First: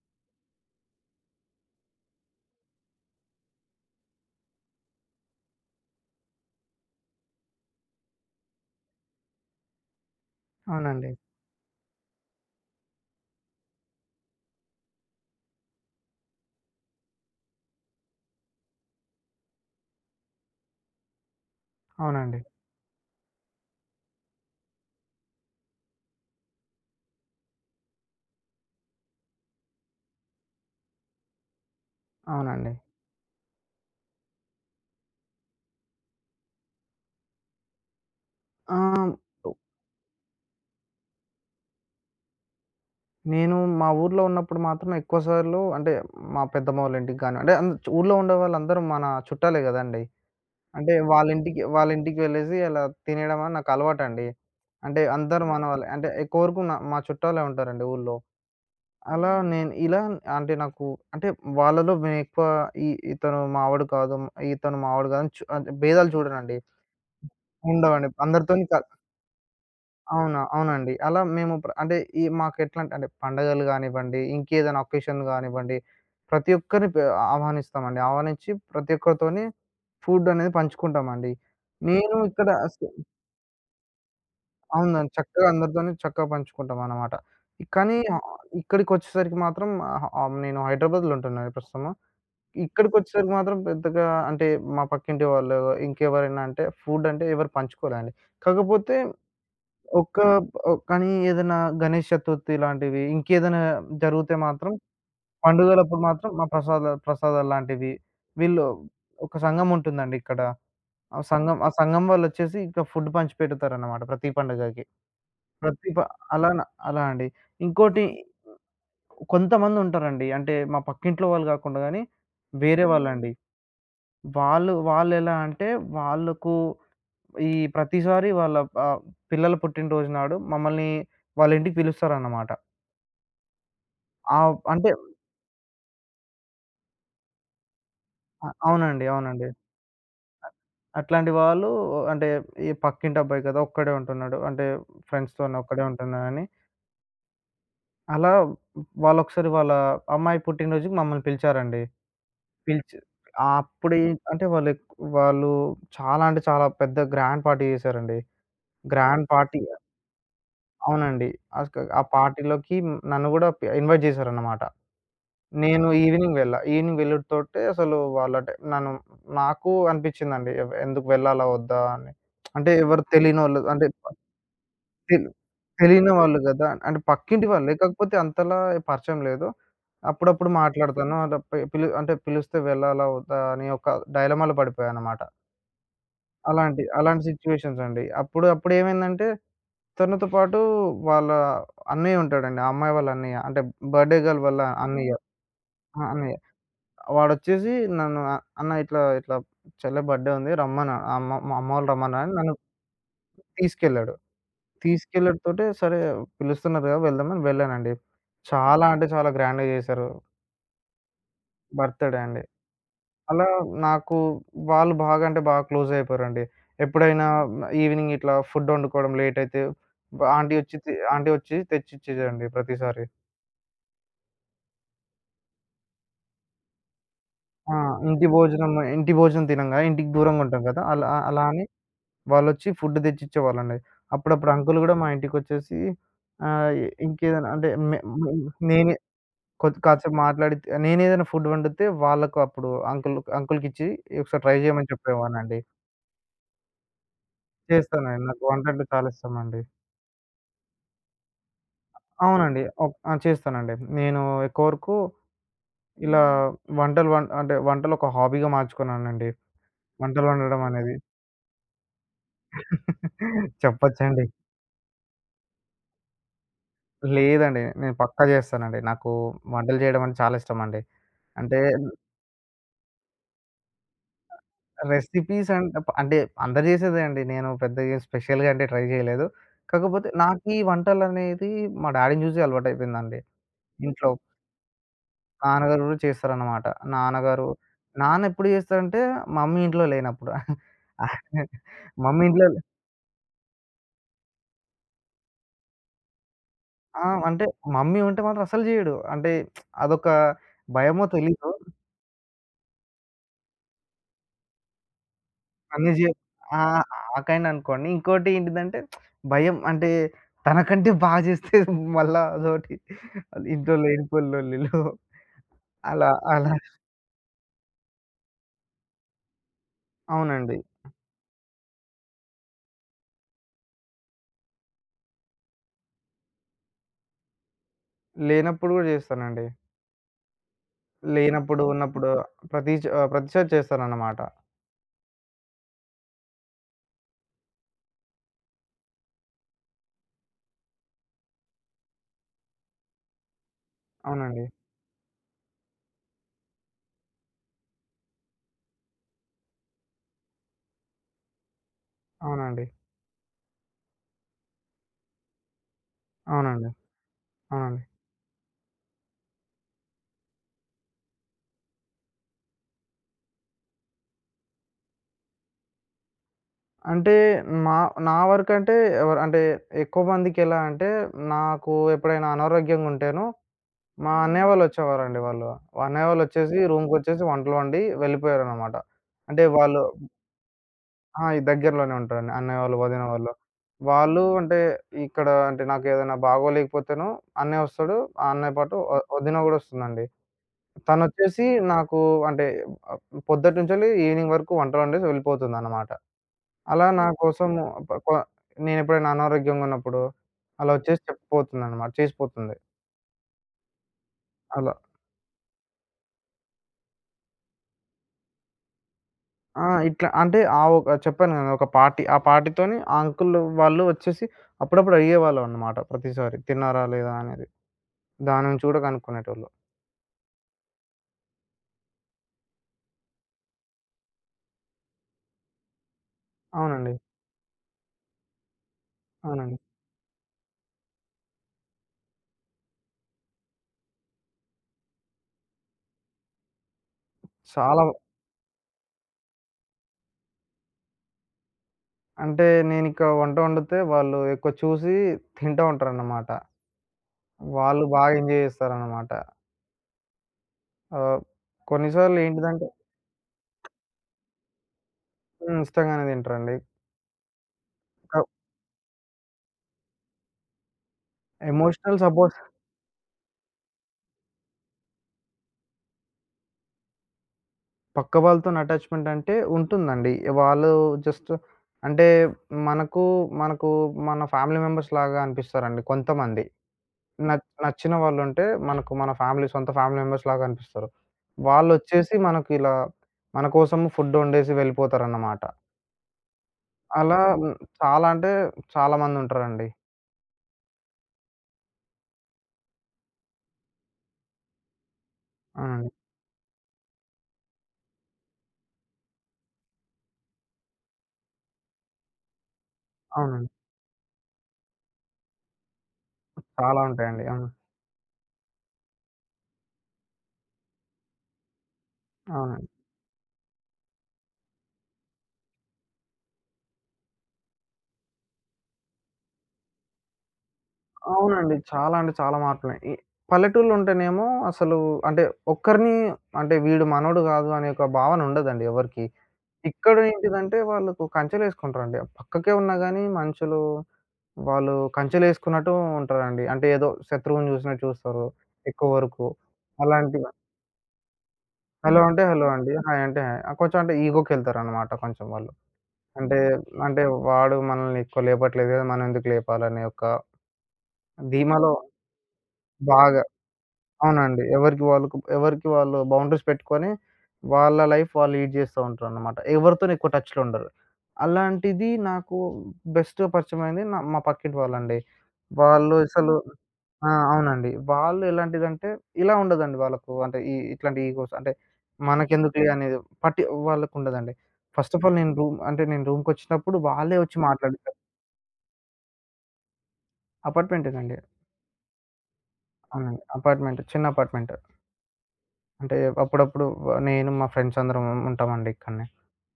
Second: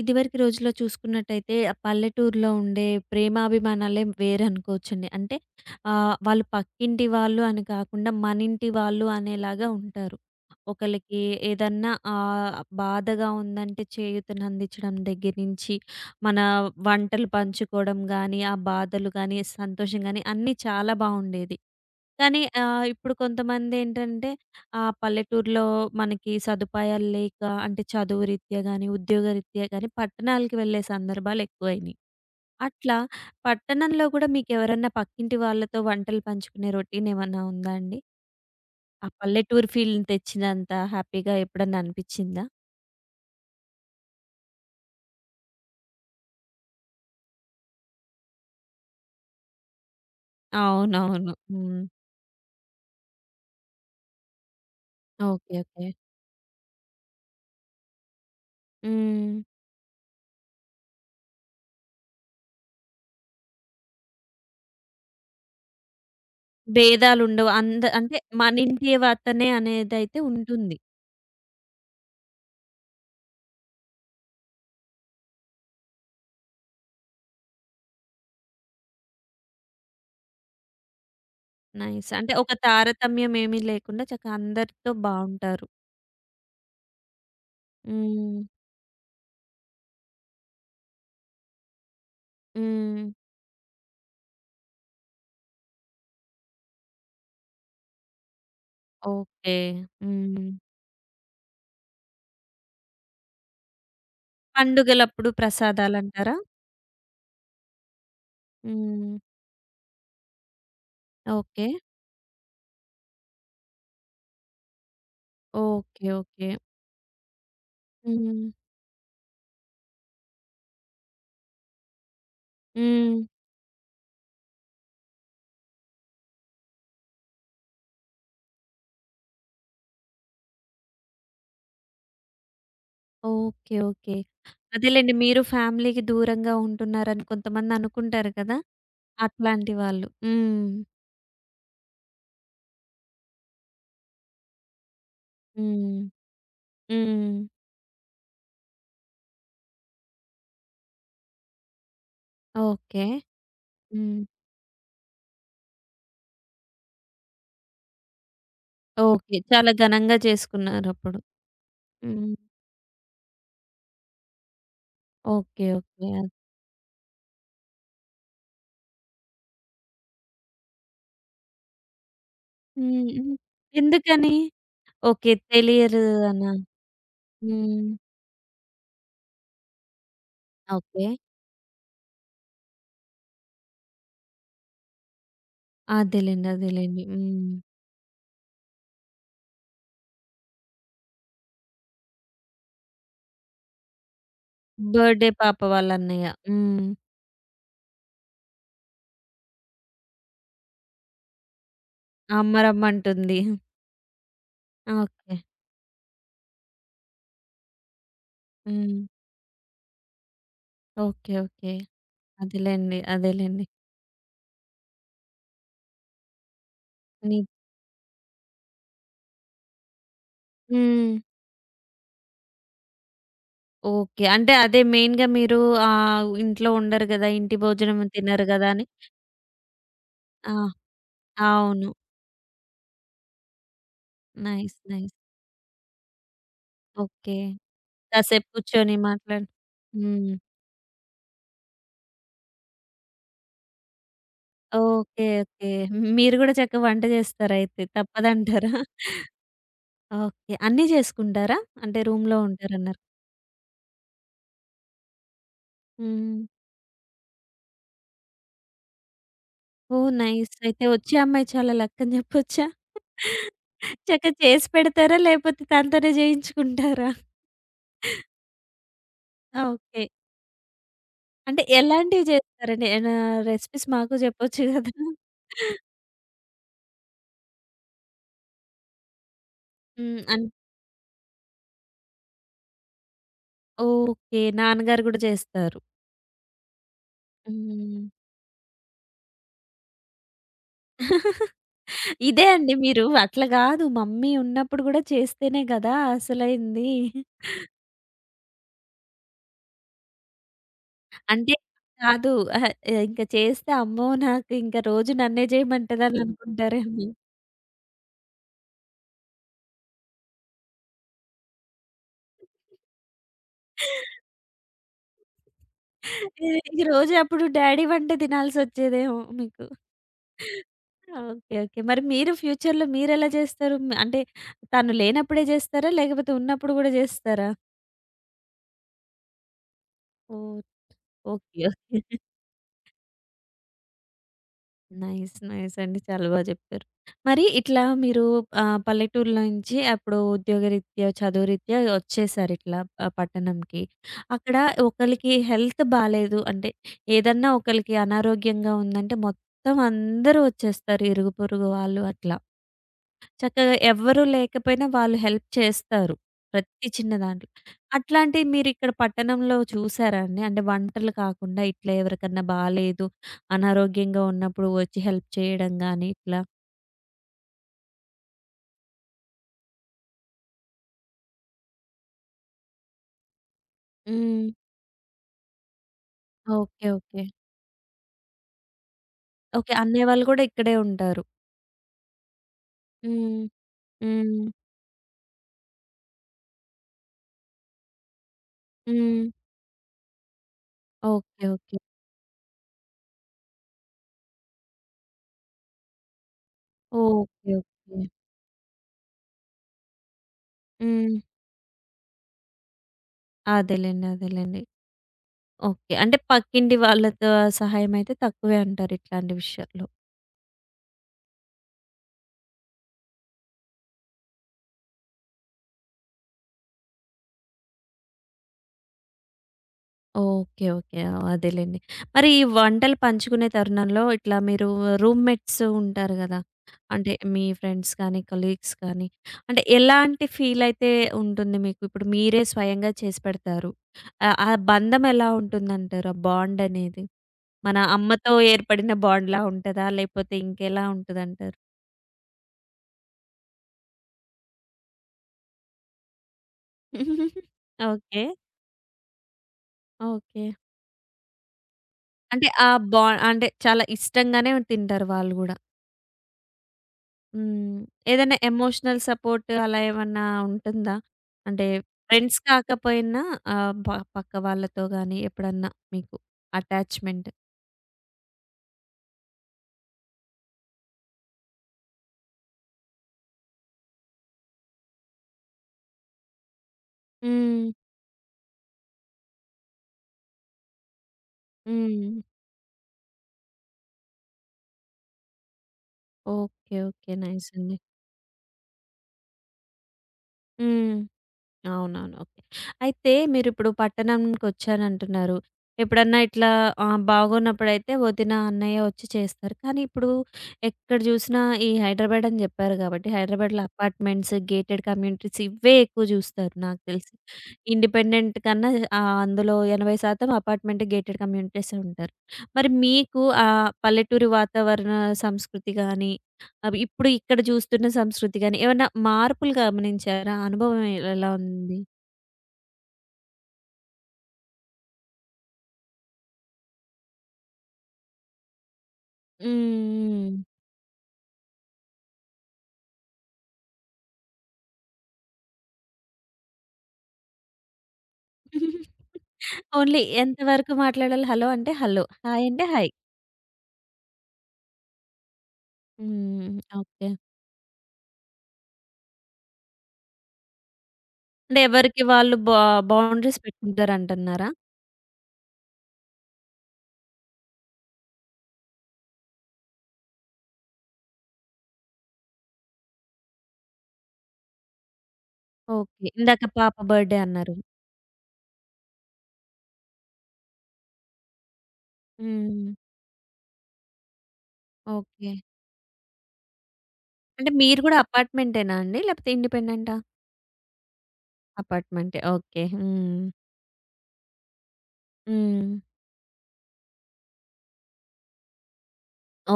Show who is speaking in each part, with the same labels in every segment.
Speaker 1: ఇదివరకు రోజుల్లో చూసుకున్నట్టయితే ఆ పల్లెటూరులో ఉండే ప్రేమాభిమానాలే వేరనుకోవచ్చండి. అంటే వాళ్ళు పక్కింటి వాళ్ళు అని కాకుండా మనింటి వాళ్ళు అనేలాగా ఉంటారు.
Speaker 2: అవునండి.
Speaker 1: ఒకళ్ళకి ఏదన్నా బాధగా ఉందంటే చేయూతనందించడం దగ్గర నుంచి, మన వంటలు పంచుకోవడం గానీ, ఆ బాధలు గానీ, సంతోషం గానీ అన్నీ చాలా బావుండేది. కానీ
Speaker 2: అవునండి.
Speaker 1: ఇప్పుడు కొంతమందేంటంటే పల్లెటూరులో మనకి సదుపాయాలు లేక అంటే చదువు రీత్యా గాని, ఉద్యోగ రీత్యా గాని పట్టణాలకి వెళ్ళే సందర్భాలెక్కువయినియి.
Speaker 2: అవునండి.
Speaker 1: అట్లా పట్టణంలో గూడా మీకెవరన్నా పక్కింటి వాళ్ళతో వంటలు పంచుకునే రొటీన్ ఏమన్నా ఉందా అండి? ఆ
Speaker 2: ఆహ్,
Speaker 1: పల్లెటూరు ఫీల్‌ని తెచ్చినంత హ్యాపీగా ఎప్పుడన్నా అనిపిచ్చిందా?
Speaker 2: నేను మా ఊర్లో ఉన్నప్పుడు మాత్రం ఎక్కువ సార్లు మా పెద్దమ్మ వాళ్ళ ఇంటికి గాని అంటే అన్ ఊర్లో ఉండే వాళ్ళందరూ మన చుట్టాలే గదండీ! అంటే
Speaker 1: అవునవును.
Speaker 2: వాళ్ళింటికి
Speaker 1: హ్మ్.
Speaker 2: వాళ్ళింటికి వెళ్ళేసి అలా తినడం అని నాకు అలవాటండి. అంటే అందరూ
Speaker 1: ఓకే.
Speaker 2: మన వాళ్ళే.
Speaker 1: ఓకే.
Speaker 2: అంటే ఎక్కువ వరకు మా చుట్టాలే ఉంటారండి ఊర్లో. అలా
Speaker 1: హ్మ్.
Speaker 2: నేను ఇలా అంటే నాకు అంటే వాళ్ళలో నేనెక్కువ ఈ ఇతను మావాడు కాదు, ఇతను మావాడు కాదు అని చు అంటే భేదాలు చూడనండి.
Speaker 1: భేదాలుండవు. అంద
Speaker 2: ఉండవండి.
Speaker 1: అంటే
Speaker 2: అందరితోని
Speaker 1: మనింటి వతనే అనేదైతే
Speaker 2: అవునా!
Speaker 1: ఉంటుంది.
Speaker 2: అవునండి. అలా మేము ప్ర అంటే మాకెట్లాంటే అంటే అంటే పండగలు గానివ్వండి, ఇంకేదైనా అకేషన్‌లు గానివ్వండి, ప్రతి ఒక్కరిని పే ఆహ్వానిస్తామండి. ఆహ్వానించి ప్రతి ఒక్కరితోని ఫుడ్ అనేది పంచుకుంటామండి.
Speaker 1: నైస్.
Speaker 2: నేను
Speaker 1: అంటే
Speaker 2: ఇక్కడ
Speaker 1: ఒక
Speaker 2: అస్
Speaker 1: తారతమ్యం ఏమీ లేకుండా చక్కగా అందరితో
Speaker 2: అవునండి. చక్కగా
Speaker 1: బావుంటారు.
Speaker 2: చక్కగా పంచుకుంటామనమాట. కానీ
Speaker 1: హ్మ్.
Speaker 2: ఇక్కడికొచ్చేసరికి మాత్రం ఆహ్, ఆహ్, నేను హైదరాబాద్‌లో ఉంటున్నాను ప్రస్తుతము.
Speaker 1: హ్మ్.
Speaker 2: ఇక్కడికొచ్చేసరికి మాత్రం పెద్దగా అంటే మా పక్కింటి వాళ్ళు ఇంకెవరైనా అంటే ఫుడ్ అంటే ఎవరు పంచుకోరండి. కాకపోతే
Speaker 1: ఓకే.
Speaker 2: ఒక్క
Speaker 1: హ్మ్.
Speaker 2: ఒ కానీ ఏదైనా గణేష్ చతుర్థి లాంటివి, ఇంకేదైనా జరిగితే మాత్రం
Speaker 1: పండుగలప్పుడు
Speaker 2: పండుగలప్పుడు మాత్రం
Speaker 1: ప్రసాదాలంటారా?
Speaker 2: మా ప్రసాదాలు లాంటివి. వీళ్ళు
Speaker 1: హ్మ్.
Speaker 2: ఒక సంఘం ఉంటుందండి ఇక్కడ. ఆ సంఘం
Speaker 1: ఓకే.
Speaker 2: ఆ సంఘం వాళ్ళొచ్చేసి ఇక ఫుడ్ పంచిపెడతారన్నమాట ప్రతి పండుగకి. ప్రతి ప
Speaker 1: ఓకే. ఓకే.
Speaker 2: అలాన అలా అండి. ఇంకోటి
Speaker 1: హ్మ్.
Speaker 2: కొంతమందుంటారండి. అంటే మా పక్కింట్లో వాళ్ళు గాకుండా గానీ, వేరే
Speaker 1: హ్మ్.
Speaker 2: వాళ్ళండి. వాళ్ళెలా అంటే వాళ్ళకు ప్రతిసారి ఆహ్, పిల్లల పుట్టినరోజు నాడు వాళ్ళ ఇంటికి పిలుస్తారన్నమాట.
Speaker 1: ఓకే. ఓకే.
Speaker 2: ఆవ్ అంటే
Speaker 1: అదేలెండి, మీరు ఫ్యామిలీకి దూరంగా ఉంటున్నారని కొంతమందనుకుంటారు
Speaker 2: అ
Speaker 1: కదా!
Speaker 2: అవునండి. అవునండి.
Speaker 1: అట్లాంటి వాళ్ళు. హ్మ్.
Speaker 2: అట్లాంటి వాళ్ళు అంటే ఈ పక్కింటి అబ్బాయి కదా! ఒక్కడే ఉంటున్నాడు. అంటే ఫ్రెండ్స్‌తోని ఒక్కడే
Speaker 1: హ్మ్.
Speaker 2: ఉంటున్నానని
Speaker 1: హ్మ్.
Speaker 2: అలా వాళ్ళ అమ్మాయి పుట్టినరోజుకి మమ్మల్ని పిలిచారండి. పిలిచి
Speaker 1: ఓకే.
Speaker 2: అప్పుడు ఎ
Speaker 1: హ్మ్.
Speaker 2: అంటే వాళ్ళు ఎక్ వాళ్ళు చాలా అంటే చాలా పెద్ద గ్రాండ్ పార్టీ చేశారండి. Grand
Speaker 1: okay.
Speaker 2: పార్టీ
Speaker 1: చాలా ఘనంగా చేసుకున్నారప్పుడు.
Speaker 2: అవునండి. ఆ
Speaker 1: హ్మ్.
Speaker 2: పార్టీలోకి నన్ను గూడా ఇన్వైట్ చేశారన్నమాట.
Speaker 1: ఓకే.
Speaker 2: నేను
Speaker 1: ఓకే.
Speaker 2: ఈవినింగ్ వెళ్ళా. ఈవినింగ్ వెళ్ళుడుతోటే అసలు వాళ్ళంటే నన్ను నాకు అనిపిచ్చిందండి. ఎందుకు వెళ్ళాలా? వద్దా? అని. అంటే ఎవరు
Speaker 1: హ్మ్. హ్మ్.
Speaker 2: తెలియనోళ్ళు అంటే
Speaker 1: ఎందుకని?
Speaker 2: తెల్
Speaker 1: ఓకే. తెలియదు
Speaker 2: తెలియని వాళ్ళు
Speaker 1: అనా?
Speaker 2: గదా! అంటే పక్కింటి వాళ్ళే.
Speaker 1: హ్మ్.
Speaker 2: కాకపోతే అంతలా పరిచయం లేదు. అప్పుడప్పుడు
Speaker 1: ఓకే.
Speaker 2: మాట్లాడతాను. అలా పి పిలు అంటే పిలిస్తే వెళ్ళాలా? వద్దా? అని ఒక డైలమాలో పడిపోయానన్నమాట.
Speaker 1: అదేలెండి.
Speaker 2: అలాంటి
Speaker 1: అదేలెండి.
Speaker 2: అలాంటి
Speaker 1: హ్మ్.
Speaker 2: సిట్యుయేషన్స్ అండి. అప్పుడేమైందంటే తనతో పాటు వాళ్ళ అన్నయ్య ఉంటాడండి. ఆ అమ్మాయి వాళ్ళ అన్నయ్య. అంటే బర్త్‌డే గర్ల్ వాళ్ళ అన్నయ్య.
Speaker 1: బర్త్‌డే పాప వాళ్ళ
Speaker 2: ఆ!
Speaker 1: అన్నయ్య.
Speaker 2: అన్నయ్య.
Speaker 1: హ్మ్.
Speaker 2: వాడొచ్చేసి నన్ను ఆహ్, అన్న ఇట్లా, ఇట్లా బర్త్‌డే ఉంది రమ్మన్నాడు. మా అమ్మ వాళ్ళు రమ్మన్నారు. నన్ను
Speaker 1: అమ్మ రమ్మంటుంది.
Speaker 2: తీసుకెళ్ళాడు.
Speaker 1: ఓకే.
Speaker 2: తీసుకెళ్ళడంతోటే సరే పిలుస్తున్నారు కదా! వెళ్దామని వెళ్ళానండి. చాలా
Speaker 1: హ్మ్.
Speaker 2: అంటే చాలా గ్రాండ్‌గా చేశారు.
Speaker 1: ఓకే. ఓకే.
Speaker 2: బర్త్‌డే అండి.
Speaker 1: అదేలెండి.
Speaker 2: అలా
Speaker 1: అదేలెండి.
Speaker 2: నాకు వాళ్ళు బాగా అంటే బాగా క్లోజ్ అయిపోయారండి. ఎప్పుడైనా
Speaker 1: ని
Speaker 2: ఈవినింగ్ ఇట్లా ఫుడ్ వండుకోవడం లేట్ అయితే
Speaker 1: హ్మ్.
Speaker 2: ఆంటీ వచ్చి తెచ్చిచ్చేదండి ప్రతిసారి.
Speaker 1: ఓకే. అంటే అదే మెయిన్‌గా మీరు ఇంట్లో ఉండరు గదా! ఇంటి
Speaker 2: ఆ!
Speaker 1: భోజనం తినరు గదా! అని
Speaker 2: ఇంటి భోజనం తినంగా ఇంటికి దూరంగా
Speaker 1: ఆ!
Speaker 2: ఉంటాం కదా! అలా అలా అని
Speaker 1: అవును.
Speaker 2: వాళ్ళొచ్చి ఫుడ్ తెచ్చిచ్చేవాళ్ళండి. అప్పుడప్పుడు
Speaker 1: నైస్.
Speaker 2: అంకుల్ గూడా మా
Speaker 1: నైస్.
Speaker 2: ఇంటికొచ్చేసి ఆహ్, ఎ
Speaker 1: ఓకే.
Speaker 2: ఇంకేదైనా అంటే మె ము
Speaker 1: కాసేపు
Speaker 2: నేనే
Speaker 1: కూర్చొని మాట్లాడి
Speaker 2: కొద్ కాసేపు
Speaker 1: హ్మ్.
Speaker 2: మాట్లాడి నేనేదైనా ఫుడ్ వండితే వాళ్ళకు అప్పుడు అంకుల్‌కిచ్చి ఒకసారి ట్రై జేయమని
Speaker 1: ఓకే.
Speaker 2: చెప్పేవాడినండి.
Speaker 1: ఓకే. మీరు గూడా చక్కగా వంట జేస్తారయితే.
Speaker 2: చేస్తానండి. నాకు వంట
Speaker 1: తప్పదంటారా?
Speaker 2: అంటే చాలా ఇష్టమండి.
Speaker 1: ఓకే. అన్నీ జేసుకుంటారా? అంటే రూమ్‌లో
Speaker 2: అవునండి.
Speaker 1: ఉంటారన్నారు.
Speaker 2: ఆ! చేస్తానండి. నేను ఎక్కువ వరకు ఇలా
Speaker 1: హ్మ్.
Speaker 2: వంటలు వం అంటే వంటలు ఒక హాబీగా మార్చుకున్నానండి.
Speaker 1: ఓహ్!
Speaker 2: వంటలు
Speaker 1: నైస్.
Speaker 2: వండడం
Speaker 1: అయితే
Speaker 2: అనేది.
Speaker 1: వచ్చే అమ్మాయి చాలా లక్ అని జెప్పొచ్చా?
Speaker 2: చెప్పొచ్చండి.
Speaker 1: చక్కగా చేసి పెడతారా? లేపోతే తనతోనే జేయించుకుంటారా?
Speaker 2: లేదండి. నేను పక్కా జేస్తానండి. నాకు వంటలు
Speaker 1: ఓకే.
Speaker 2: జేయడం అంటే చాలా ఇష్టమండి. అంటే
Speaker 1: అంటే ఎలాంటివి జేస్తారండి? రెసిపీస్ మాకు జెప్పొచ్చు గదా!
Speaker 2: రెసిపీస్ అంటే అంటే అందరు చేసేదే అండి. నేను పెద్దగా స్పెషల్‌గా అంటే ట్రై చేయలేదు. కాకపోతే
Speaker 1: హ్మ్.
Speaker 2: నాకీ వంటలనేది మా డ్యాడీని చూసి అలవాటయిపోయిందండి. ఇంట్లో
Speaker 1: ఓకే. నాన్నగారు గూడా జేస్తారు.
Speaker 2: నాన్నగారు కూడా చేస్తారనమాట. నాన్నగారు
Speaker 1: హ్మ్.
Speaker 2: నాన్న ఎప్పుడు చేస్తారంటే మమ్మీ ఇంట్లో లేనప్పుడు. మమ్మీ ఇంట్లో
Speaker 1: ఇదే
Speaker 2: లే
Speaker 1: అండి. మీరు అట్లా గాదు. మమ్మీ ఉన్నప్పుడు గూడా చేస్తేనే గదా! అసలైంది.
Speaker 2: ఆ! అంటే మమ్మీ ఉంటే మాత్రం అస్సలు చేయడు. అంటే అదొక భయమో తెలీదు.
Speaker 1: అంటే కాదు. అహా! ఇంక చేస్తే అమ్మో! నాకు ఇంక రోజు నన్నే
Speaker 2: అన్ని జే
Speaker 1: జేయమంటదని
Speaker 2: ఆ!
Speaker 1: అనుకుంటారేమో.
Speaker 2: ఆ కైండ్ అనుకోండి. ఇంకోటి ఏంటిదంటే భయం. అంటే తనకంటే బాగా చేస్తే మళ్ళా అదోటి ఇంట్లో లేనిపోని లొల్లిలు అలా అలా
Speaker 1: ఈ రోజు అప్పుడు డ్యాడీ వంట తినాల్సొచ్చేదేమో మీకు.
Speaker 2: అవునండి.
Speaker 1: ఓకే. ఓకే. మరి మీరు ఫ్యూచర్‌లో మీరెలా జేస్తారు? అంటే తను లేనప్పుడే జేస్తారా? లేకపోతే ఉన్నప్పుడు గూడా జేస్తారా?
Speaker 2: లేనప్పుడు గూడా చేస్తానండి.
Speaker 1: ఓహ్!
Speaker 2: లేనప్పుడు,
Speaker 1: ఓకే.
Speaker 2: ఉన్నప్పుడు
Speaker 1: ఓకే.
Speaker 2: ప్రతిసారి చేస్తానన్నమాట.
Speaker 1: నైస్. నైస్ అండి. చాలా బా జెప్పారు. మరి ఇట్లా మీరు పల్లెటూరులో నుంచి అప్పుడు ఉద్యోగరీత్యా, చదువురీత్యా ఒచ్చేసారిట్లా పట్టణంకి.
Speaker 2: అవునండి.
Speaker 1: అక్కడ ఒకళ్ళకి హెల్త్ బాలేదు అంటే, ఏదన్నా ఒకళ్ళకి అనారోగ్యంగా ఉందంటే మొత్తం అందరూ ఒచ్చేస్తారు ఇరుగు పొరుగు వాళ్ళు అట్లా.
Speaker 2: అవునండి.
Speaker 1: చక్కగా ఎవ్వరూ లేకపోయినా వాళ్ళు హెల్ప్ చేస్తారు.
Speaker 2: అవునండి.
Speaker 1: ప్రతి చిన్న దాంట్లో.
Speaker 2: అవునండి.
Speaker 1: అట్లాంటివి మీరిక్కడ పట్టణంలో చూసారా అండి? అంటే వంటలు కాకుండా ఇట్లా ఎవరికన్నా బాలేదు, అనారోగ్యంగా ఉన్నప్పుడు వచ్చి హెల్ప్ చేయడం గాని ఇట్లా?
Speaker 2: అంటే మా నా వరకంటే ఎవరు అంటే ఎక్కువ మందికెలా అంటే నాకు ఎప్పుడైనా అనారోగ్యంగుంటేనో మా అన్నయ్య
Speaker 1: హ్మ్.
Speaker 2: వాళ్ళొచ్చేవారండి వాళ్ళు. అన్నయ్య వాళ్ళొచ్చేసి
Speaker 1: ఓకే.
Speaker 2: రూమ్‌కొచ్చేసి
Speaker 1: ఓకే.
Speaker 2: వంటలు వండి వెళ్ళిపోయారనమాట. అంటే
Speaker 1: ఓకే.
Speaker 2: వాళ్ళు
Speaker 1: అన్నయ్య వాళ్ళు గూడా ఇక్కడే ఉంటారు.
Speaker 2: ఆ! ఈ దగ్గరలోనే ఉంటారండి. అన్నయ్య వాళ్ళు, వదిన వాళ్ళు.
Speaker 1: హ్మ్.
Speaker 2: వాళ్ళు
Speaker 1: హ్మ్.
Speaker 2: అంటే ఇక్కడ అంటే నాకేదైనా బాగోలేకపోతేనో అన్నయ్య వస్తాడు. ఆ అన్నయ్య పాటు
Speaker 1: హ్మ్.
Speaker 2: వదిన గూడా వస్తుందండి.
Speaker 1: ఓకే.
Speaker 2: తనొచ్చేసి
Speaker 1: ఓకే.
Speaker 2: నాకు అంటే ఆహ్, పొద్దుటి నుంచెల్లి ఈవినింగ్ వరకు వంటలు వండేసి వెళ్ళిపోతుందనమాట. అలా నా కోసం
Speaker 1: ఓకే.
Speaker 2: ప
Speaker 1: ఓకే.
Speaker 2: కొ నేనెప్పుడైనా అనారోగ్యంగున్నప్పుడు అలా వచ్చేసి
Speaker 1: హ్మ్.
Speaker 2: చెప్పిపోతుందనమాట. చేసిపోతుంది.
Speaker 1: అదేలెండి. అదేలెండి.
Speaker 2: అలా.
Speaker 1: ఓకే. అంటే పక్కింటి వాళ్ళతో సహాయం అయితే తక్కువే అంటారు ఇట్లాంటి
Speaker 2: ఆ!
Speaker 1: విషయాల్లో.
Speaker 2: ఇట్లా అంటే ఆ ఒక చెప్పాను గదా! ఒక పార్టీ. ఆ పార్టీతోని ఆ అంకుల్ వాళ్ళు వచ్చేసి అప్పుడప్పుడు అడిగేవాళ్ళనమాట ప్రతిసారి. తిన్నారా? లేదా? అనేది. దాని నుంచి గూడా కనుక్కునేటోళ్ళు.
Speaker 1: ఓకే. ఓకే. అదేలెండి. మరి ఈ వంటలు పంచుకునే తరుణంలో ఇట్లా మీరు రూమ్‌మేట్స్ ఉంటారు గదా!
Speaker 2: అవునండి.
Speaker 1: అంటే మీ ఫ్రెండ్స్ కానీ, కొలీగ్స్ కానీ
Speaker 2: అవునండి.
Speaker 1: అంటే ఎలాంటి ఫీలయితే ఉంటుంది మీకు? ఇప్పుడు మీరే స్వయంగా చేసి పెడతారు. ఆ బంధం ఎలా ఉంటుందంటారు? ఆ బాండనేది? మన
Speaker 2: చాలా
Speaker 1: అమ్మతో ఏర్పడిన బాండ్‌లా ఉంటదా? లేపోతే ఇంకెలా ఉంటదంటారు?
Speaker 2: అంటే నేనిక్కడ వంట వండితే వాళ్ళు ఎక్కువ చూసి తింటా ఉంటారన్నమాట. వాళ్ళు బాగా
Speaker 1: ఓకే.
Speaker 2: ఎంజాయ్ జేస్తారన్నమాట.
Speaker 1: ఓకే.
Speaker 2: ఆహ్, కొన్నిసార్లు
Speaker 1: అంటే
Speaker 2: ఏంటిదంటే
Speaker 1: ఆ బా అంటే చాలా ఇష్టంగానే తింటారు వాళ్ళు గూడా.
Speaker 2: ఇష్టంగానే తింటారండి.
Speaker 1: హ్మ్.
Speaker 2: క
Speaker 1: ఏదైనా ఎమోషనల్ సపోర్ట్ అలా ఏమన్నా ఉంటుందా? అంటే
Speaker 2: ఎమోషనల్ సపోర్ట్
Speaker 1: ఫ్రెండ్స్ కాకపోయినా ఆహ్, ప పక్క వాళ్ళతో గాని ఎప్పుడన్నా మీకు అటాచ్‌మెంట్?
Speaker 2: పక్క వాళ్ళతోని అటాచ్‌మెంట్ అంటే ఉంటుందండి. వాళ్ళు జస్ట్ అంటే మనకు, మనకు మన ఫ్యామిలీ మెంబర్స్ లాగా అనిపిస్తారండి కొంతమంది.
Speaker 1: హ్మ్.
Speaker 2: నచ్చిన వాళ్ళుంటే మనకు మన ఫ్యామిలీ సొంత ఫ్యామిలీ మెంబర్స్ లాగా అనిపిస్తారు. వాళ్ళొచ్చేసి
Speaker 1: హ్మ్.
Speaker 2: మనకు ఇలా మన కోసం ఫుడ్ వండేసి వెళ్ళిపోతారన్నమాట.
Speaker 1: ఓకే. ఓకే.
Speaker 2: అలా
Speaker 1: నైస్ అండి.
Speaker 2: చాలా అంటే చాలా మందుంటారండి.
Speaker 1: హ్మ్. అవునవును. ఓకే. అయితే మీరిప్పుడు పట్టణంకొచ్చానంటున్నారు.
Speaker 2: అవునండి.
Speaker 1: ఎప్పుడన్నా ఇట్లా బాగోనప్పుడైతే వదిన, అన్నయ్య ఒచ్చి చేస్తారు. కానీ ఇప్పుడు ఎక్కడ జూసినా ఈ హైదరాబాద్ అని జెప్పారు గాబట్టి,
Speaker 2: అవునండి.
Speaker 1: హైదరాబాద్‌లో అపార్ట్‌మెంట్స్, గేటెడ్ కమ్యూనిటీస్ ఇవే ఎక్కువ జూస్తారు నాకు
Speaker 2: చాలా
Speaker 1: తెలిసి.
Speaker 2: ఉంటాయండి. అవును.
Speaker 1: ఇండిపెండెంట్ కన్నా అందులో 80% అపార్ట్‌మెంట్, గేటెడ్ కమ్యూనిటీసే ఉంటారు.
Speaker 2: అవును.
Speaker 1: మరి మీకు ఆ పల్లెటూరి వాతావరణ సంస్కృతి గాని, అవి ఇప్పుడు ఇక్కడ చూస్తున్న సంస్కృతి గాని, ఏమన్నా మార్పులు గమనించారా? అనుభవం ఎలా
Speaker 2: అవునండి.
Speaker 1: ఉంది?
Speaker 2: చాలా అంటే చాలా మార్పులున్నాయి. ఈ పల్లెటూర్లుంటేనేమో అసలు అంటే ఒక్కరిని అంటే వీడు మనోడు గాదు అనే ఒక భావన ఉండదండి ఎవరికీ. ఇక్కడ
Speaker 1: హ్మ్.
Speaker 2: ఏంటిదంటే వాళ్ళకు కంచెలేసుకుంటారండి. పక్కకే ఉన్నా గానీ మనుషులు వాళ్ళు కంచెలేసుకున్నట్టు ఉంటారండి. అంటే ఏదో శత్రువుని జూసినట్టు చూస్తారు ఎక్కువ వరకు.
Speaker 1: ఓన్లీ
Speaker 2: అలాంటివి.
Speaker 1: ఎంత వరకు మాట్లాడాలి? హలో అంటే
Speaker 2: హలో
Speaker 1: హలో.
Speaker 2: అంటే
Speaker 1: హాయ్
Speaker 2: హలో
Speaker 1: అంటే
Speaker 2: అండి.
Speaker 1: హాయ్.
Speaker 2: హాయ్ అంటే హాయ్. కొంచెం అంటే ఈగోకెళ్తారనమాట కొంచెం వాళ్ళు. అంటే
Speaker 1: హ్మ్.
Speaker 2: అంటే
Speaker 1: ఓకే.
Speaker 2: వాడు మనల్ని ఎక్కువ లేపట్లేదు గదా! మనమెందుకు లేపాలనే ఒక
Speaker 1: అంటే
Speaker 2: ధీమాలో
Speaker 1: ఎవరికి వాళ్ళు
Speaker 2: బాగా
Speaker 1: బౌండరీస్
Speaker 2: అవునండి.
Speaker 1: పెట్టుకుంటారంటన్నారా?
Speaker 2: ఎవరికి వాళ్ళు బౌండరీస్ పెట్టుకొని, వాళ్ళ లైఫ్ వాళ్ళు లీడ్ చేస్తా ఉంటారనమాట. ఎవరితోని ఎక్కువ టచ్‌లో ఉండరు. అలాంటిది నాకు బెస్ట్ పరిచయమైంది మా పక్కింటి వాళ్ళండి. వాళ్ళు
Speaker 1: ఓకే.
Speaker 2: అసలు
Speaker 1: ఇందాక పాప
Speaker 2: ఆ!
Speaker 1: బర్త్‌డే అన్నారు.
Speaker 2: అవునండి. వాళ్ళు ఎలాంటిదంటే, ఇలా ఉండదండి వాళ్ళకు అంటే ఈ ఇట్లాంటి ఈగోస్ అంటే మనకెందుకులే
Speaker 1: హ్మ్.
Speaker 2: అనేది పట్టి వాళ్ళకుండదండి. First of all
Speaker 1: okay.
Speaker 2: నేను రూమ్‌కొచ్చినప్పుడు వాళ్ళే వచ్చి
Speaker 1: అంటే మీరు
Speaker 2: మాట్లాడతారు.
Speaker 1: కూడా అపార్ట్‌మెంటేనా అండి? లేకపోతే ఇండిపెండెంటా?
Speaker 2: అపార్ట్‌మెంటేనండి.
Speaker 1: అపార్ట్‌మెంటే. ఓకే. హ్మ్.
Speaker 2: అవునండి. అపార్ట్‌మెంట్. చిన్న అపార్ట్‌మెంట్.
Speaker 1: హ్మ్.
Speaker 2: అంటే అప్పుడప్పుడు నేను మా ఫ్రెండ్స్ అందరం ఉంటామండి ఇక్కడనే.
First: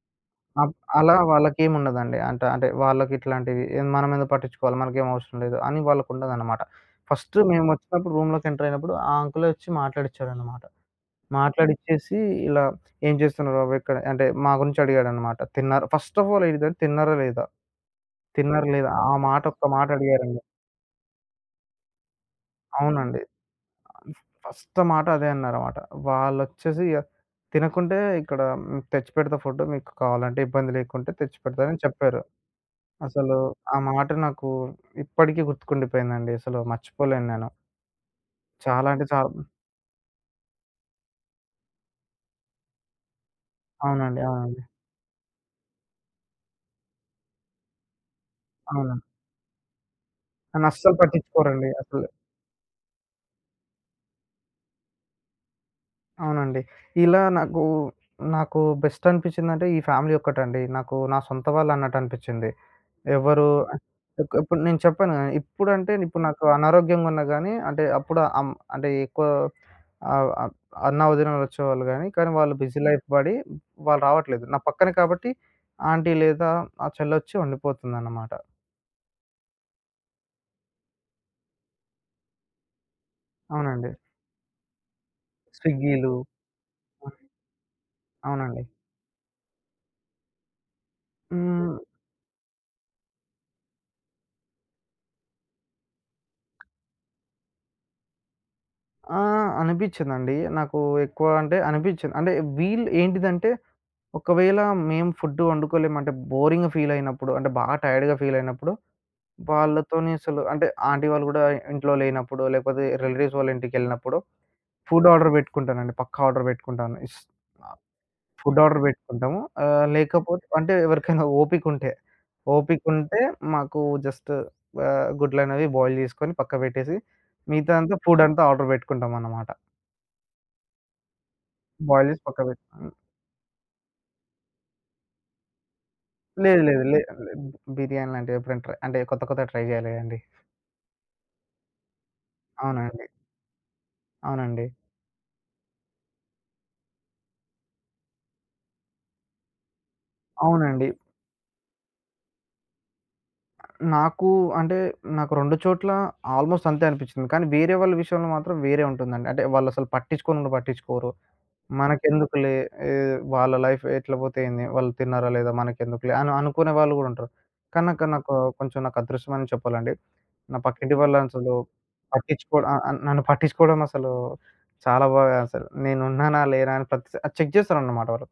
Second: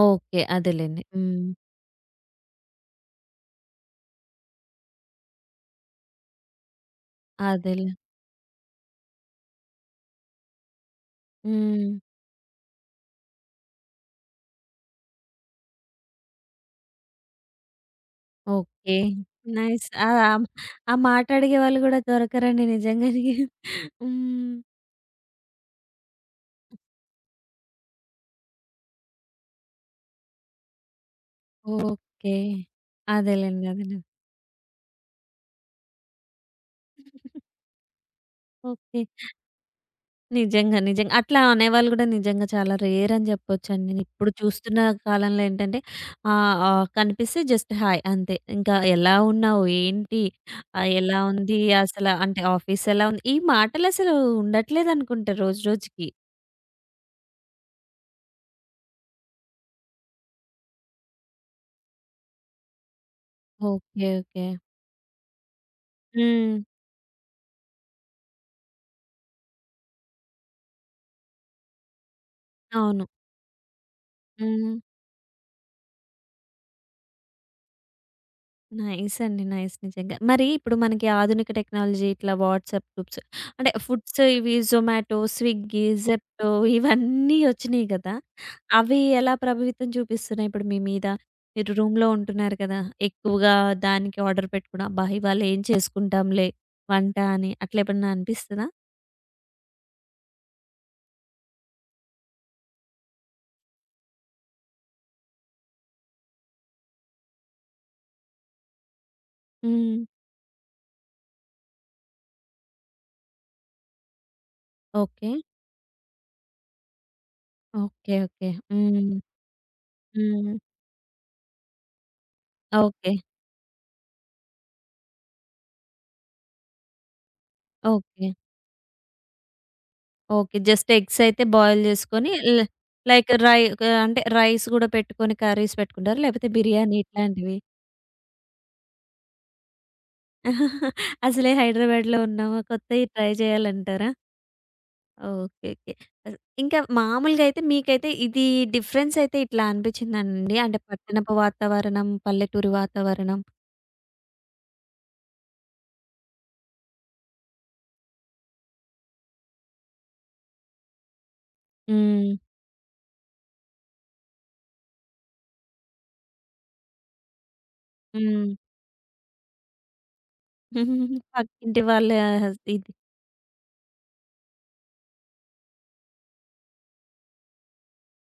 Speaker 1: ఓకే.
Speaker 2: అప్
Speaker 1: అదేలెండి.
Speaker 2: అలా
Speaker 1: హ్మ్.
Speaker 2: వాళ్ళకేముండదండి. అంటే అంటే వాళ్ళకిట్లాంటివి మనమేందో పట్టించుకోవాలి, మనకేం అవసరం లేదు అని వాళ్ళకుండదనమాట. ఫస్ట్
Speaker 1: అదేలే.
Speaker 2: మేమొచ్చినప్పుడు రూమ్‌లోకి ఎంటర్ అయినప్పుడు ఆ అంకులే వచ్చి మాట్లాడిచ్చాడనమాట.
Speaker 1: హ్మ్.
Speaker 2: మాట్లాడిచ్చేసి ఇలా "ఏం చేస్తున్నారు బాబు ఇక్కడ" అంటే మా గురించి అడిగాడనమాట. ఫస్ట్ ఆఫ్ ఆల్ అడిగాడు "తిన్నారా లేదా?" "తిన్నారా లేదా?"
Speaker 1: ఓకే.
Speaker 2: ఆ మాట ఒక్క
Speaker 1: నైస్.
Speaker 2: మాట
Speaker 1: ఆ! ఆ
Speaker 2: అడిగారండి.
Speaker 1: ఆ మాట అడిగే వాళ్ళు గూడా దొరకరండి
Speaker 2: అవునండి.
Speaker 1: నిజంగానే. హ్మ్.
Speaker 2: ఫస్ట్ మాట అదే అన్నారమాట. వాళ్ళొచ్చేసి తినకుంటే ఇక్కడ తెచ్చిపెడతా ఫుడ్ మీకు కావాలంటే ఇబ్బంది లేకుంటే తెచ్చిపెడతా అని చెప్పారు.
Speaker 1: ఓకే.
Speaker 2: అసలు
Speaker 1: అదేలెండి.
Speaker 2: ఆ
Speaker 1: అదేలెండి.
Speaker 2: మాట నాకు ఇప్పటికీ గుర్తుకుండిపోయిందండి. అసలు మర్చిపోలేను నేను. చాలా
Speaker 1: ఓకే.
Speaker 2: అంటే చాలా
Speaker 1: నిజంగా. నిజంగా. అట్లా అనేవాళ్ళు గూడా నిజంగా చాలా రేర్ అని జెప్పొచ్చండి.
Speaker 2: అవునండి.
Speaker 1: ఇప్పుడు
Speaker 2: అవునండి.
Speaker 1: చూస్తున్న కాలంలో ఏంటంటే ఆహ్, ఆహ్, కనిపిస్తే జస్ట్ హాయ్ అంతే. ఇంకా
Speaker 2: అవును.
Speaker 1: ఎలా ఉన్నావు? ఏంటి?
Speaker 2: నన్నస్సలు
Speaker 1: ఎలా ఉంది?
Speaker 2: పట్టించుకోరండి అసలు.
Speaker 1: అసల అంటే ఆఫీస్ ఎలా ఉంది? ఈ మాటలసలు ఉండట్లేదనుకుంటా రోజు రోజుకి.
Speaker 2: అవునండి. ఇలా నాకు నాకు బెస్ట్ అనిపించిందంటే ఈ ఫ్యామిలీ ఒక్కటండి. నాకు నా సొంత వాళ్ళన్నట్టు అనిపించింది. ఎవరు
Speaker 1: ఓకే.
Speaker 2: ఇక్
Speaker 1: ఓకే.
Speaker 2: ఇప్పుడు నేను చెప్పాను గదా! ఇప్పుడంటే ఇప్పుడు నాకు
Speaker 1: హ్మ్.
Speaker 2: అనారోగ్యంగా ఉన్నా గానీ అంటే అప్పుడు అం అంటే ఎక్కువ ఆహ్, ఆహ్, అన్నావొదినలు వచ్చేవాళ్ళు గానీ, కానీ వాళ్ళు బిజీ లైఫ్
Speaker 1: అవును.
Speaker 2: బడి వాళ్ళు రావట్లేదు. నా
Speaker 1: హ్మ్.
Speaker 2: పక్కన కాబట్టి ఆంటీ లేదా ఆ చెల్లొచ్చి వండిపోతుందన్నమాట.
Speaker 1: నైస్ అండి. నైస్ నిజంగా. మరి ఇప్పుడు మనకి ఆధునిక టెక్నాలజీ ఇట్లా వాట్సాప్ గ్రూప్స్ అంటే
Speaker 2: అవునండి.
Speaker 1: ఫుడ్స్ ఇవి జొమాటో, స్విగ్గీ,
Speaker 2: స్విగ్గీలు.
Speaker 1: జెప్టో ఇవన్నీ వచ్చినియి గదా!
Speaker 2: అవునండి.
Speaker 1: అవి ఎలా ప్రభావితం చూపిస్తున్నాయి ఇప్పుడు మీ మీద? మీరు
Speaker 2: హ్మ్.
Speaker 1: రూమ్‌లో ఉంటున్నారు కదా! ఎక్కువగా దానికి ఆర్డర్ పెట్టుకోవడం. అబ్బా! ఇవాళ ఏం చేసుకుంటాంలే వంట అని అట్లా ఎప్పుడన్నా అనిపిస్తదా?
Speaker 2: ఆ! అనిపిచ్చిందండి. నాకు ఎక్కువ అంటే అనిపిచ్చింది. అంటే వీళ్ళు ఏంటిదంటే ఒకవేళ మేము ఫుడ్ వండుకోలేమంటే బోరింగ్‌గా ఫీల్ అయినప్పుడు అంటే బాగా టైర్డ్‌గా ఫీల్ అయినప్పుడు
Speaker 1: హ్మ్.
Speaker 2: వాళ్ళతోని అసలు అంటే ఆంటీ వాళ్ళు గూడా ఇంట్లో లేనప్పుడు, లేకపోతే రిలేటివ్స్ వాళ్ళ ఇంటికెళ్ళినప్పుడు ఫుడ్
Speaker 1: ఓకే.
Speaker 2: ఆర్డర్ బెట్టుకుంటానండి. పక్కా ఆర్డర్ బెట్టుకుంటాను. ఆహ్,
Speaker 1: ఓకే. ఓకే.
Speaker 2: ఫుడ్ ఆర్డర్
Speaker 1: హ్మ్.
Speaker 2: బెట్టుకుంటాము. లేకపోతే
Speaker 1: హ్మ్.
Speaker 2: అంటే ఎవరికైనా ఓపికుంటే,
Speaker 1: ఓకే.
Speaker 2: ఓపికుంటే మాకు జస్ట్ గుడ్లనేవి బాయిల్ జేసుకొని పక్క బెట్టేసి, మిగతా అంతా ఫుడ్
Speaker 1: ఓకే.
Speaker 2: అంతా ఆర్డర్ బెట్టుకుంటామన్నమాట.
Speaker 1: ఓకే. జస్ట్ ఎగ్స్ అయితే బాయిల్
Speaker 2: బాయిల్ జేసి
Speaker 1: చేసుకొని
Speaker 2: పక్క
Speaker 1: ల్
Speaker 2: బెట్ హ్మ్.
Speaker 1: లైక్ రై అంటే రైస్ గూడా పెట్టుకొని కర్రీస్ పెట్టుకుంటారా? లేకపోతే
Speaker 2: లేదు. లేదు.
Speaker 1: బిర్యానీ
Speaker 2: లే లే
Speaker 1: ఇట్లాంటివి?
Speaker 2: బిర్యానీ లాంటివి ఎప్పుడైనా ట్రై అంటే కొత్త కొత్తగా ట్రై జేయాలి గదండీ.
Speaker 1: అసలే హైదరాబాద్‌లో ఉన్నాము. కొత్తయి
Speaker 2: అవునండి.
Speaker 1: ట్రై చేయాలంటారా?
Speaker 2: అవునండి.
Speaker 1: ఓకే. ఓకే. అస్ ఇంకా మామూలుగా అయితే మీకైతే ఇది డిఫరెన్స్ అయితే ఇట్లా అనిపించిందండి. అంటే
Speaker 2: అవునండి.
Speaker 1: పట్టణపు వాతావరణం, పల్లెటూరి వాతావరణం.
Speaker 2: నాకు అంటే, నాకు 2 చోట్ల ఆల్‌మోస్ట్ అంతే అనిపిచ్చింది. కానీ వేరే వాళ్ళ విషయంలో మాత్రం వేరే ఉంటుందండి. అంటే వాళ్ళసలు పట్టించుకోను కూడా పట్టించుకోరు.
Speaker 1: హ్మ్.
Speaker 2: మనకెందుకులే ఏ వాళ్ళ లైఫ్ ఎట్లా పోతే ఏంది? వాళ్ళు తిన్నారా లేదా? మనకెందుకులే అని అనుకునే వాళ్ళు గూడా ఉంటారు. కానీ నాకు నాకు
Speaker 1: హ్మ్.
Speaker 2: కొంచెం నాకు అదృష్టమని చెప్పాలండి. నా పక్కింటి వాళ్ళు అసలు
Speaker 1: పక్కింటి వాళ్ళ
Speaker 2: పట్టించుకోవడం ఆహ్,
Speaker 1: ఇది.
Speaker 2: ఆహ్, నన్ను పట్టించుకోవడం అసలు చాలా బాగా అసలు నేనున్నానా? లేనా? అని చెక్ చేస్తారన్నమాట వాళ్ళు.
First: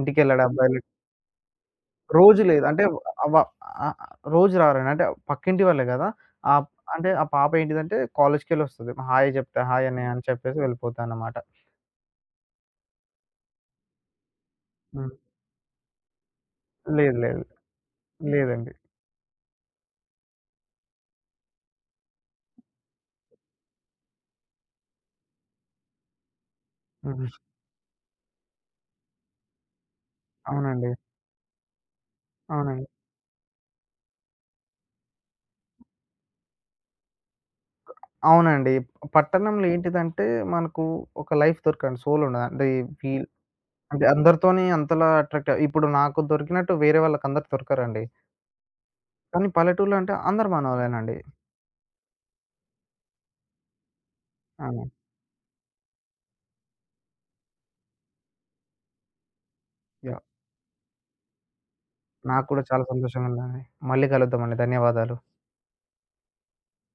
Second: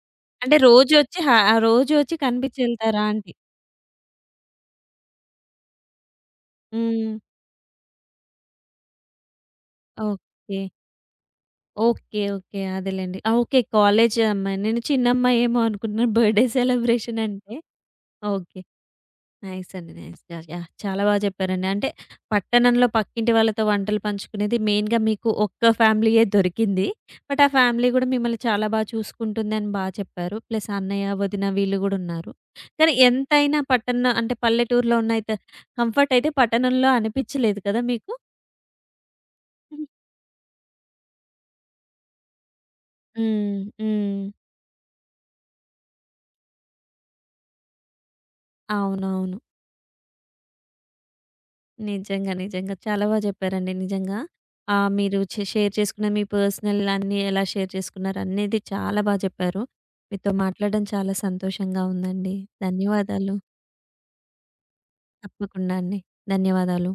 Speaker 2: ఇంటికెళ్ళాడా
Speaker 1: అంటే
Speaker 2: అబ్బాయి?
Speaker 1: రోజొచ్చి
Speaker 2: రోజు లేదు.
Speaker 1: కనిపించెళ్తారా అంటి?
Speaker 2: అవ ఆహ్, రోజు రారండి. అంటే పక్కింటి వాళ్ళే గదా! ఆహ్, అంటే
Speaker 1: హ్మ్.
Speaker 2: ఆ పాప ఏంటిదంటే కాలేజ్‌కెళ్ళొస్తది. హాయ్ జెప్తా, హాయ్ అన్నయ్య అని చెప్పేసి
Speaker 1: ఓకే.
Speaker 2: వెళ్ళిపోతానమాట.
Speaker 1: ఓకే. ఓకే. అదేలెండి. ఆ! ఓకే. కాలేజీ అమ్మాయి. నేను
Speaker 2: హ్మ్.
Speaker 1: చిన్నమ్మాయేమో అనుకున్నాను బర్త్‌డే
Speaker 2: లేదు
Speaker 1: సెలబ్రేషన్
Speaker 2: లేదు.
Speaker 1: అంటే. ఓకే.
Speaker 2: లేదండి.
Speaker 1: నైస్ అండి. నైస్. యాహ్! యాహ్! చాలా బాగా చెప్పారండి. అంటే పట్టణంలో పక్కింటి వాళ్ళతో వంటలు పంచుకునేది మెయిన్‌గా మీకు ఒక్క ఫ్యామిలీయే దొరికింది.
Speaker 2: హ్మ్.
Speaker 1: బట్ ఆ ఫ్యామిలీ కూడా మిమ్మల్ని చాలా బాగా చూసుకుంటుందని బా చెప్పారు. ప్లస్
Speaker 2: అవునండి.
Speaker 1: అన్నయ్య, వదిన వీళ్ళు కూడా ఉన్నారు.
Speaker 2: అవునండి.
Speaker 1: కానీ ఎంతైనా పట్టణ అంటే పల్లెటూరులో ఉన్న అయితే కంఫర్ట్ అయితే పట్టణంలో అనిపించలేదు కదా మీకు?
Speaker 2: అవునండి. పట్టణంలో
Speaker 1: హ్మ్.
Speaker 2: ఏంటిదంటే మనకు ఒక లైఫ్ దొరకండి. సోల్ ఉండదు. అంటే ఫీల్
Speaker 1: హ్మ్.
Speaker 2: అంటే
Speaker 1: హ్మ్.
Speaker 2: అందరితోని అంతలా అట్రాక్ట్ ఇప్పుడు నాకు దొరికినట్టు వేరే వాళ్ళకందరికి దొరకరండి.
Speaker 1: అవునవును.
Speaker 2: కానీ పల్లెటూరులో అంటే అందరు మనోళ్ళేనండి.
Speaker 1: నిజంగా. నిజంగా. చాలా బా చెప్పారండి నిజంగా.
Speaker 2: అవును.
Speaker 1: మీరు షేర్ చేసుకున్న మీ పర్సనల్ అన్నీ ఎలా షేర్ చేసుకున్నారు అనేది చాలా బా చెప్పారు.
Speaker 2: యాహ్!
Speaker 1: మీతో మాట్లాడడం చాలా సంతోషంగా ఉందండి.
Speaker 2: నాకు కూడా చాలా సంతోషంగా
Speaker 1: ధన్యవాదాలు.
Speaker 2: ఉందండి. మళ్ళీ కలుద్దామండి. ధన్యవాదాలు.
Speaker 1: తప్పకుండా అండి. ధన్యవాదాలు.